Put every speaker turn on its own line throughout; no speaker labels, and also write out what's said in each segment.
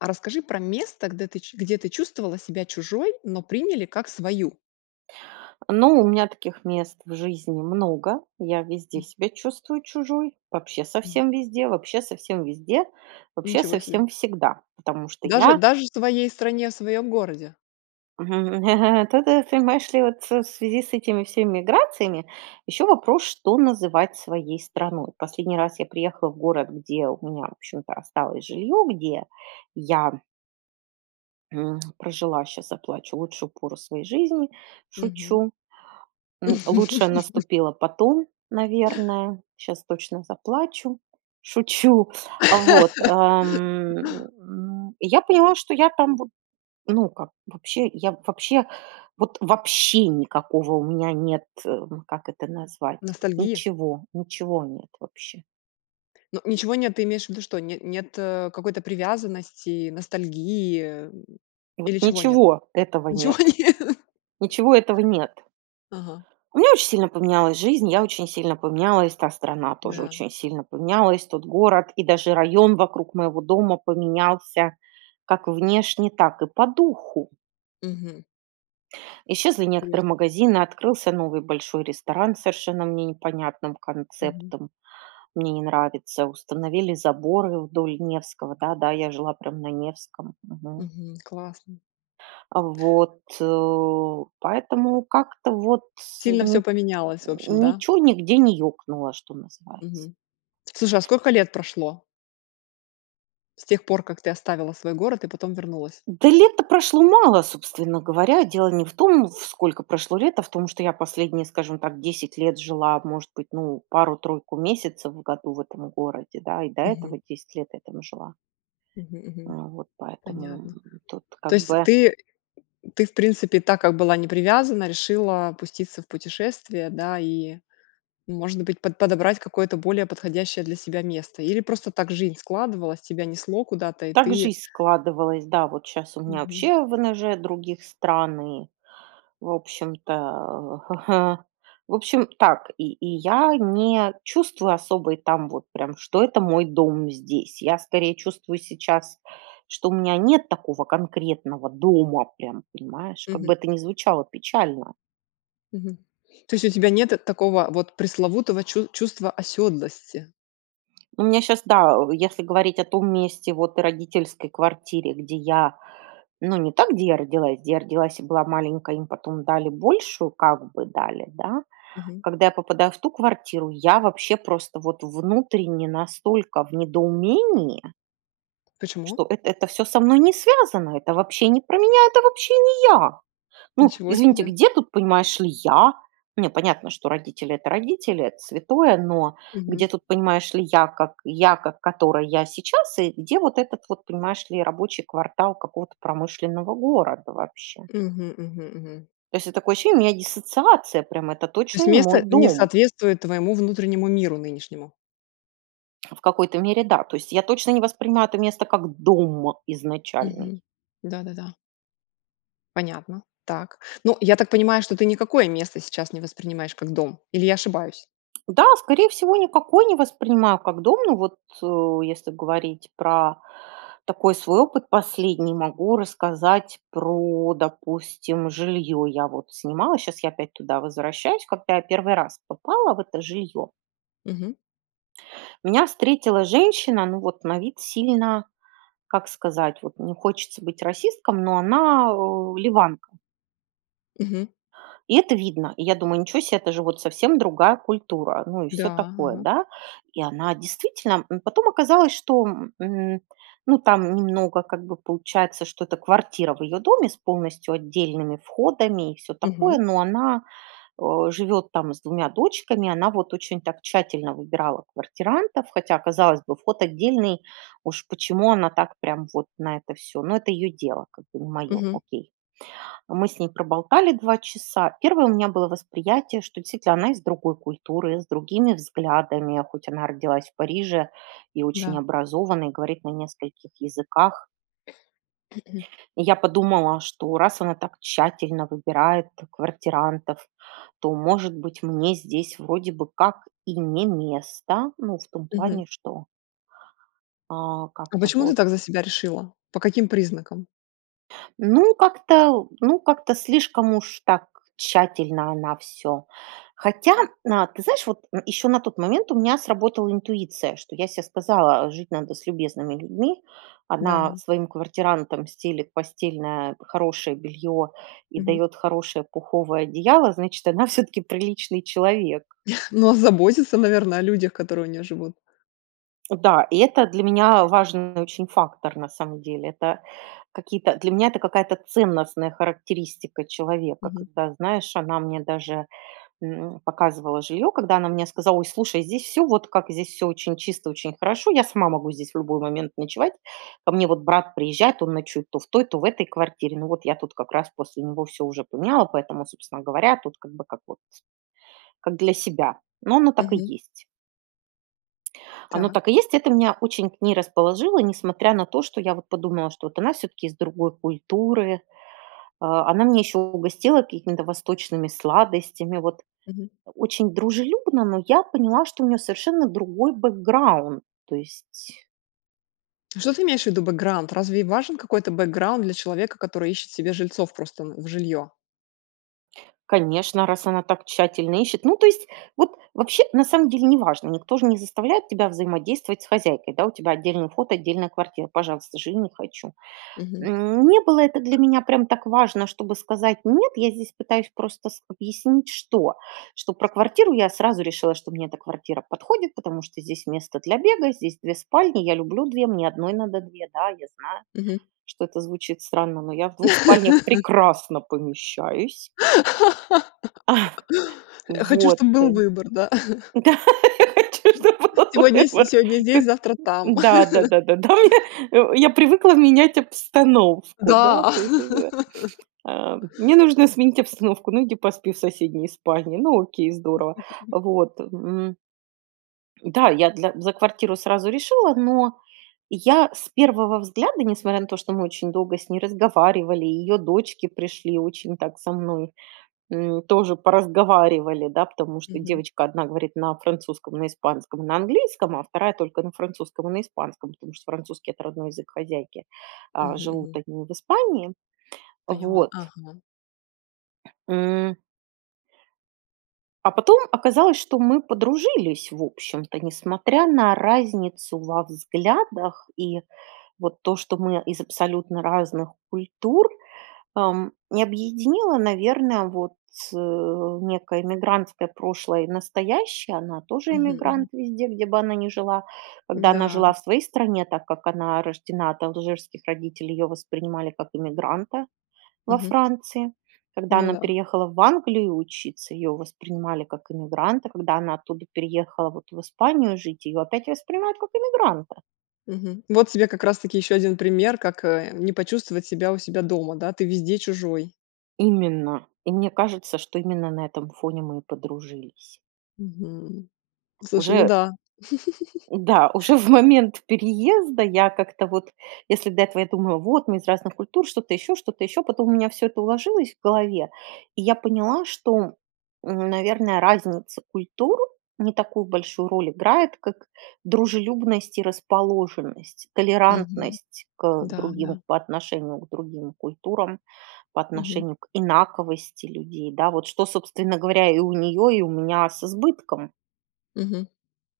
А расскажи про место, гдэ ты где ты чувствовала себя чужой, но приняли как свою.
Ну, у меня таких мест в жизни много. Я везде
М.
себя чувствую чужой. Вообще
Мгм.
совсем везде вообще совсем везде, вообще
Ничего себе!
совсем всегда, потому что
Даже
я
даже в своей стране, в своём городе!
То то т понимаешь ли, вот в связи с этими всеми миграциями ещё вопрос: что называть своей страной? Последний раз я приехала в город, где у меня, в общем-то, осталось жилье, где я м, прожила, щас заплачу, лучшую пору своей жизни.
Мгм.
Шучу. М, лучшее наступило потом, наверное. Щас точно заплачу, шучу. А вот, ам, м, я поняла, что я там вот, ну, как вообще, я вообще, вот вообще никакого у меня нет, э, как это назвать,
Ностальгия?
ничего ничего нет вообще.
Ну, ничего нет. Ты имеешь в виду что? Не нет, э, какой-то привязанности, ностальгии?
Вот
Или чего нет?
ничего этого
Ничего
нет.
нет?
Ничего этого нет.
Ага.
У меня очень сильно поменялась жизнь, я очень сильно поменялась, та страна тоже
Да.
очень сильно поменялась. Тот город и даже район вокруг моего дома поменялся как внешне, так и по духу.
Мгм.
Исчезли
[unintelligible]
некоторые магазины, открылся новый большой ресторан с совершенно мне непонятным
Мгм.
концептом, мне не нравится. Установили заборы вдоль Невского Да-да, я жила прям на Невском, мгм.
Мгм, классно.
А вот, поэтому как-то вот тс
Сильно всё
ни
поменялось, в общем, да?
ничё нигде не екнуло, что называется.
Мгм. Слушай, а сколько лет прошло с тех пор, как ты оставила свой город и потом вернулась?
Да лет-то прошло мало, собственно говоря. Дело не в том, вф сколько прошло лет, а в том, что я последние, скажем так, 10 лет жила, может быть, ну пару-тройку месяцев в году в этом городе, да, и до
Мгм.
этого 10 лет я там жила.
Мгм,
Э,
мгм.
вот поэтому,
Понятно.
тут
То
как
есть
бы.
ты ты, в принципе, так как была не привязана, решила пуститься в путешествие, да, и, может быть, под подобрать какое-то более подходящее для себя место? Или просто так жизнь складывалась, тебя несло куда-то, и
Так
ты
жизнь складывалась, да вот щас у меня
Мгм.
вообще ВНЖ других стран, и, в общем-то. В общем, так и и я не чувствую особо и там вот прям, что это мой дом здесь, я скорее чувствую сейчас, что у меня нет такого конкретного дома прям, понимаешь, как
Мгм.
бы это ни звучало печально.
Мгм. То есть у тебя нет, э, такого вот пресловутого чу чувства оседлости.
У меня щас да, если говорить о том месте, вот и родительской квартире, где я, ну, не там, где я родилась, где я родилась и была маленькая, и им потом дали большую, как бы дали, да?
Мгм.
Когда я попадаю в ту квартиру, я вообще просто, вот, внутренне настолько в недоумении
Почему?
что эт это всё со мной не связано, это вообще не про меня, это вообще не я! Ну,
Ничего
извините,
себе!
где тут, понимаешь ли, я? Нет, понятно, что родители- это родители, это святое, но где
Мгм.
тут, понимаешь ли, я, как я, как которая я сейчас, и где вот этот вот, понимаешь ли, рабочий квартал какого-то промышленного города вообще.
Мгм, мгм, мгм.
То есть это такое ощущение, у меня диссоциация прямо, это
То
точно
есть
не мой
место не
дом.
соответствует твоему внутреннему миру нынешнему.
В какой-то мере, да. То есть, я точно не воспринимаю это место как дом изначальный.
Мгм. Да, да, да. Понятно. Так. Ну, я так понимаю, что ты никакое место сейчас не воспринимаешь как дом? Или я ошибаюсь?
Да, скорее всего, никакой не воспринимаю как дом. Ну вот, э, если говорить про такой свой опыт последний, могу рассказать про, допустим, жилье. Я вот снимала, щас я опять туда возвращаюсь, когда я в 1 раз попала в это жилье
Мгм.
меня встретила женщина, ну, вот на вид сильно, как сказать. Вот не хочется быть расистом, но она, о, ливанка.
Мгм.
И это видно. И я думаю: "Ничё се, это же вот совсем другая культура", ну и всё
Да,
такое,
ага.
да. И она действительно М, потом оказалось, что, м, ну там немного как бы получается, что это квартира в ее доме с полностью отдельными входами, и всё такое,
Мгм.
но она, о, живет там с 2 дочками. Она вот очень так тщательно выбирала квартирантов, хотя, казалось бы, вход отдельный, уж почему она так прям вот на это всё? Но это ее дело, как бы не мое,
Мгм.
окей. Мы с ней проболтали 2 часа. Первое у меня было восприятие, что действительно она из другой культуры, с другими взглядами, хоть она родилась в Париже и очень
Да.
образована, и говорит на нескольких языках. И я подумала, что раз она так тщательно выбирает квартирантов, то, может быть, мне здесь вроде бы как и не место. Ну, в том
Мгм.
плане, что а,
А
как-то
почему ты
вот.
так за себя решила? По каким признакам?
Ну, как-то ну, как-то слишком уж так тщательно она всё. Хотя, а, ты знаешь, вот еще на тот момент у меня сработала интуиция. Что я се сказала: "Жить надо с любезными людьми". Она
Да.
своим квартирантам стелет постельное хорошее белье и
Мгм.
дает хорошее пуховое одеяло, значит, она всё-таки приличный человек.
Но озаботиться, наверно, о людях, которые у нее живут.
О да, и это для меня важный очень фактор, на самом деле, это какие-то для меня это какая-то ценностная характеристика человека.
Мгм.
Когда, знаешь, она мне даже, м, показывала жилье, когда она мне сказала: "Ой, слушай, здесь всё вот как, здесь все очень чисто, очень хорошо, я сама могу здесь в любой момент ночевать, ко мне вот брат приезжает, он ночует то в той, то в этой квартире, ну вот я тут как раз после него всё уже поняла, поэтому, собственно говоря, тут как бы вот, как для себя". Но оно так и
Мгм.
есть. Оно
Так.
так и есть, это меня очень к ней расположило, несмотря на то, что я вот подумала, что вот она всё-таки из другой культуры. Э, она меня еще угостила какими-то восточными сладостями, вот,
Мгм.
очень дружелюбно, но я поняла, что у нее совершенно другой бэкграунд, то есть
А что ты имеешь в виду, бэкграунд? Разве важен какой-то бэкграунд для человека, который ищет себе жильцов просто, э, в жилье?
Конечно, раз она так тщательно ищет. Ну, то есть, вот вообще на самом деле неважно, никто же не заставляет тебя взаимодействовать с хозяйкой, да, у тебя отдельный вход, отдельная квартира, пожалуйста, живи- не хочу.
Мгм.
Не было это для меня прям так важно, чтобы сказать: "Нет". Я здесь пытаюсь просто с объяснить что? Что про квартиру я сразу решила, что мне эта квартира подходит, потому что здесь место для бега, здесь 2 спальни, я люблю 2, мне одной надо 2, да, я знаю,
Мгм.
что это звучит странно, но я в 2 спальнях прекрасно помещаюсь.
Я хочу,
Вот.
чтобы
Да.
был выбор, да.
У тебя что, был
Сегодня с
выбор?
сегодня здесь,
Как
завтра там.
да-да-да, да у меня э, я привыкла менять обстановку, да,
Да.
то есть, э, мне нужно сменить обстановку. Ну, иди поспи в соседней спальне. Ну, окей, здорово. Вот. М. Да, я для за квартиру сразу решила, но я с первого взгляда, несмотря на то, что мы очень долго с ней разговаривали, ее дочки пришли, очень так со мной, м, тоже поразговаривали, да, потому что
Мгм.
девочка 1 говорит на французском, на испанском, на английском, а 2- только на французском и на испанском, потому что французский- это родной язык хозяйки, э,
Мгм,
живут
мгм.
они в Испании.
Поняла,
Вот.
ага.
М. А потом оказалось, что мы подружились, в общем-то, несмотря на разницу во взглядах и вот то, что мы из абсолютно разных культур, эм, и объединила, наверное, вот, э, некое иммигрантское прошлое и настоящее. Она тоже
Мгм, мгм.
иммигрант везде, где бы она ни жила. Когда она
Н-да.
жила в своей стране, так как она рождена от алжирских родителей, ее воспринимали как иммигранта во
Мгм.
Франции. Когда
Ну
она
да.
переехала в Англию учиться, ее воспринимали как эмигранта. Когда она оттуда переехала вот в Испанию жить, ее опять воспринимают как эмигранта.
Мгм. Вот тебе как раз-таки еще один пример, как, э, не почувствовать себя у себя дома, да? Ты везде чужой.
Именно. И мне кажется, что именно на этом фоне мы и подружились.
Мгм. Слушай, ну
Уже
да.
Да, уже в момент переезда я как-то вот Если до этого я думала: "Вот мы из разных культур", что-то еще, что-то еще. Потом у меня всё это уложилось в голове, и я поняла, что, м, наверно, разница культур не такую большую роль играет, как дружелюбность и расположенность.
Мгм.
Толерантность к
Да,
другим
да.
по отношению к другим культурам, по
Мгм.
отношению к инаковости людей. Да, вот что, собственно говоря, и у нее, и у меня с избытком.
Мгм.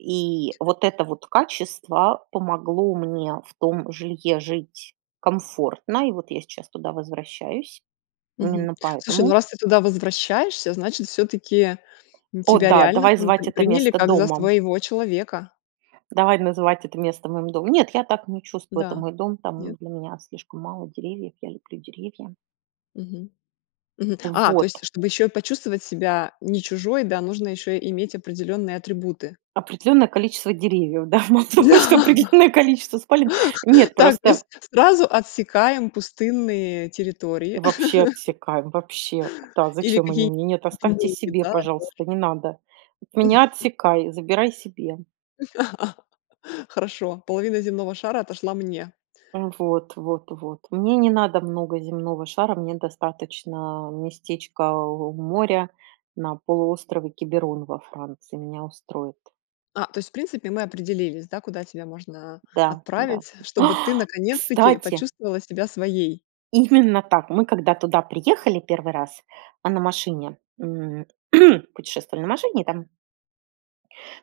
И вот это вот качество помогло мне в том жилье жить комфортно, и вот я сейчас туда возвращаюсь
Мгм.
именно
Слушай, ну,
поэтому.
раз ты туда возвращаешься, значит, всё-таки
О
тебя
да,
реально
давай
там
звать
при
это
приняли
место
как за
домом.
своего человека.
Давай называть это место моим домом. Нет, я так не чувствую. Это
Да.
мой дом.
Нет?
Там для меня слишком мало деревьев, я люблю деревья.
Мгм. Мгм. А, то есть,
Вот.
чтобы еще и почувствовать себя не чужой, да, нужно еще иметь определенные атрибуты.
Определенное количество деревьев, да. Мало того, что
Да.
определенное количество спален. Нет,
Так, то есть
просто
сразу отсекаем пустынные территории
Вообще отсекаем, вообще. Куда,
или
зачем они
какие-нибудь
мне? Нет, оставьте
другие,
себе,
да, тоже.
пожалуйста. Не надо. От меня отсекай, забирай себе.
Хорошо, половина земного шара отошла мне.
Вот вот вот. Мне не надо много земного шара, мне достаточно местечка у моря, на полуострове Киберон во Франции. Меня устроит.
А, то есть, в принципе, мы определились, да, куда тебя можно
Да, да.
отправить, чтобы ты
Ах,
наконец-таки
кстати!
почувствовала себя своей?
Именно так! Мы, когда туда приехали 1 раз, а, на машине, м, путешествовали на машине, и там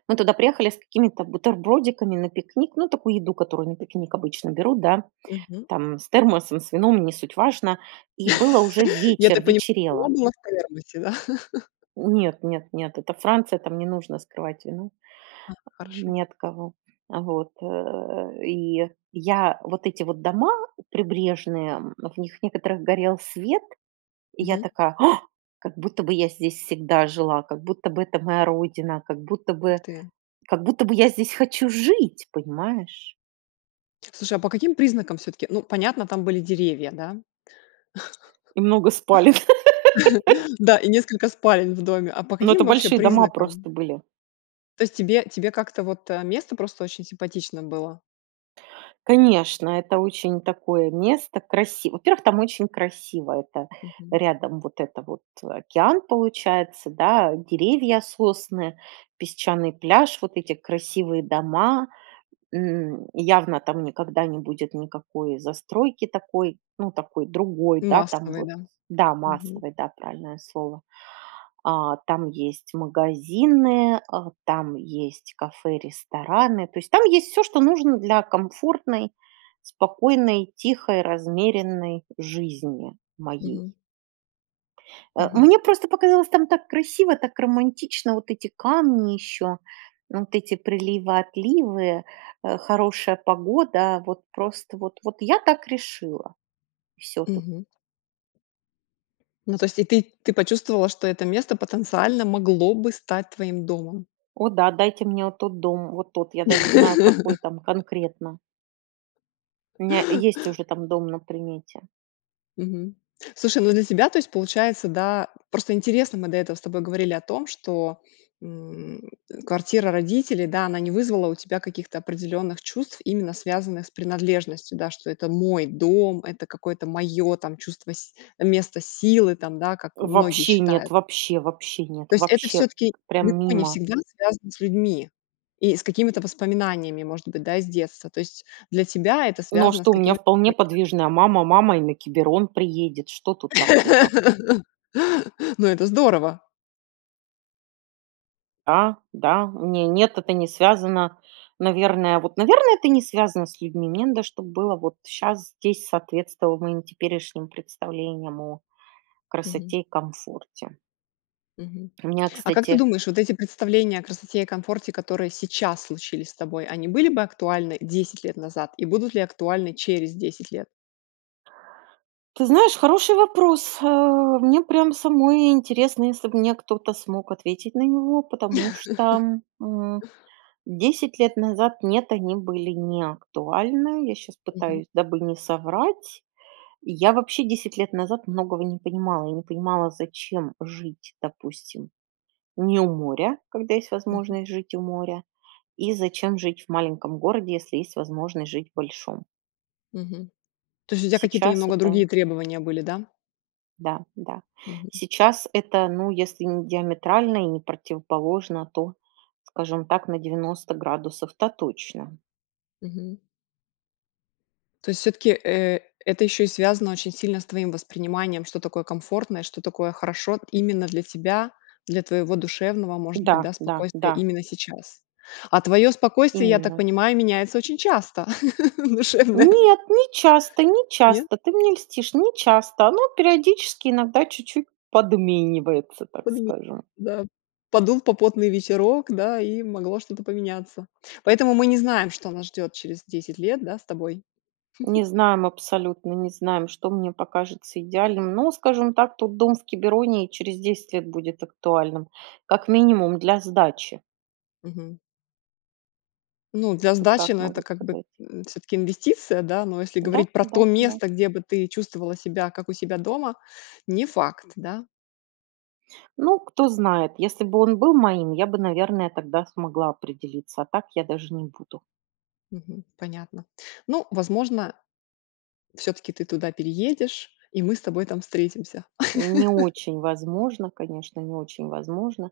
мы туда приехали с какими-то бутербродиками на пикник, ну, такую еду, которую на пикник обычно берут, да,
Мгм.
там, с термосом, с вином, не суть важно. И было уже
Я
вечер,
так понимаю, вино
вечерело.
было в термосе, да.
Нет нет нет, это Франция, там не нужно скрывать вино
А, хорошо.
ни от кого. Вот. Э, и я вот эти вот дома прибрежные, м, в них в некоторых горел свет, и я
Мгм.
такая: "Ах, как будто бы я здесь всегда жила, как будто бы это моя родина, как будто
Ух
бы
ты.
как будто бы я здесь хочу жить, понимаешь?"
Слушай, а по каким признакам все-таки Ну, понятно, там были деревья, да?
И много спален.
Да и несколько спален в доме. А по
Но это
каким вообще
большие дома
признакам?
просто были.
То есть тебе тебе как-то, вот, э, место просто очень симпатично было?
Конечно, это очень такое место красив во-первых, там очень красиво, это
Мгм.
рядом вот это вот океан получается, да, деревья, сосны, песчаный пляж, вот эти красивые дома. М, явно там никогда не будет никакой застройки такой, ну, такой другой, да, там
Массовой,
вот,
да.
да,
Мгм.
массовой, да, правильное слово, а, там есть магазины, а, там есть кафе, рестораны, то есть там есть всё, что нужно для комфортной, спокойной, тихой, размеренной жизни моей.
Мгм.
А,
Мгм.
мне просто показалось, там так красиво, так романтично, вот эти камни ещё, вот эти приливы, отливы, э, хорошая погода, вот просто вот вот, я так решила, и всё тут.
Мгм. Ну, то есть и ты ты почувствовала, что это место потенциально могло бы стать твоим домом.
О да, дайте мне вот тот дом, вот тот, я даже знаю, какой там конкретно. У меня есть уже там дом на примете.
Мгм. Слушай, ну для тебя, то есть получается, да просто интересно: мы до этого с тобой говорили о том, что, м, квартира родителей, да, она не вызвала у тебя каких-то определенных чувств, именно связанных с принадлежностью, да, что это мой дом, это какое-то мое там чувство с место силы, там, да, как многие
Вообще нет,
считают.
вообще, вообще нет,
То есть, это
вообще
все-таки
прям
далеко не
мимо.
всегда связано с людьми и с какими-то воспоминаниями, может быть, да, из детства, то есть, для тебя это
Ну а
связано с
что, у меня
какими-то.
вполне
[unintelligible]
подвижная мама: мама и на Киберон приедет, что тут такого?
Ну это здорово!
Да, да. Не, нет, это не связано, наверное, вот, наверное, это не связано с людьми. Мне надо, чтоб было вот щас здесь соответствовало моим теперешним представлениям о
Мгм.
красоте и комфорте.
Мгм.
У меня,
А как ты
кстати
думаешь, вот эти представления о красоте и комфорте, которые сейчас случились с тобой, они были бы актуальны 10 лет назад? И будут ли актуальны через 10 лет?
Ты знаешь, хороший вопрос, э, мне прям самой интересно, если бы мне кто-то смог ответить на него, потому что, м, 10 лет назад, нет, они были не актуальны, я щас
Мгм.
пытаюсь, дабы не соврать, я вообще 10 лет назад многого не понимала, я не понимала, зачем жить, допустим, не у моря, когда есть
Мгм.
возможность жить у моря, и зачем жить в маленьком городе, если есть возможность жить большом.
Мгм. То есть у тебя какие-то
Сейчас
немного
это
другие требования были, да?
Да, да,
Мгм.
сейчас это, ну, если не диаметрально и не противоположно, то, скажем так, на 90 градусов-то точно.
Мгм. То есть всё-таки, э, это еще и связано очень сильно с твоим восприниманием, что такое комфортное, что такое хорошо именно для тебя, для твоего душевного, может
Да
быть, да,
да
спокойствия
да.
именно сейчас. А твое спокойствие, я так
Именно.
понимаю, меняется очень часто, душевное.
Нет, не часто не
Нет?
часто, ты мне льстишь, не часто. Ну, периодически иногда чуть-чуть подменивается, так
Подмени
скажем.
Да. Подул попутный ветерок, да, и могло что-то поменяться. Поэтому мы не знаем, что нас ждет через 10 лет, да, с тобой.
Не знаем, абсолютно не знаем, что мне покажется идеальным, но, скажем так, тот дом в Кибероне и через 10 лет будет актуальным, как минимум, для сдачи.
Мгм. Ну, для
Вот
сдачи,
так
ну, это
могу
как бы,
сказать.
м, всё-таки инвестиция, да, но если
Да,
говорить про то
да, да.
место, где бы ты чувствовала себя как у себя дома, не факт, да?
Ну, кто знает, если бы он был моим, я бы, наверное, тогда смогла определиться, а так я даже не буду.
Мгм. Понятно. Ну, возможно, всё-таки ты туда переедешь, и мы с тобой там встретимся.
Не очень возможно, конечно, не очень возможно.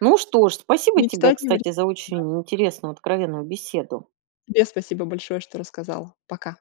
Ну что ж, спасибо тебе,
Мечтать не
кстати,
вредно.
за очень интересную откровенную беседу.
Тебе спасибо большое, что рассказала. Пока.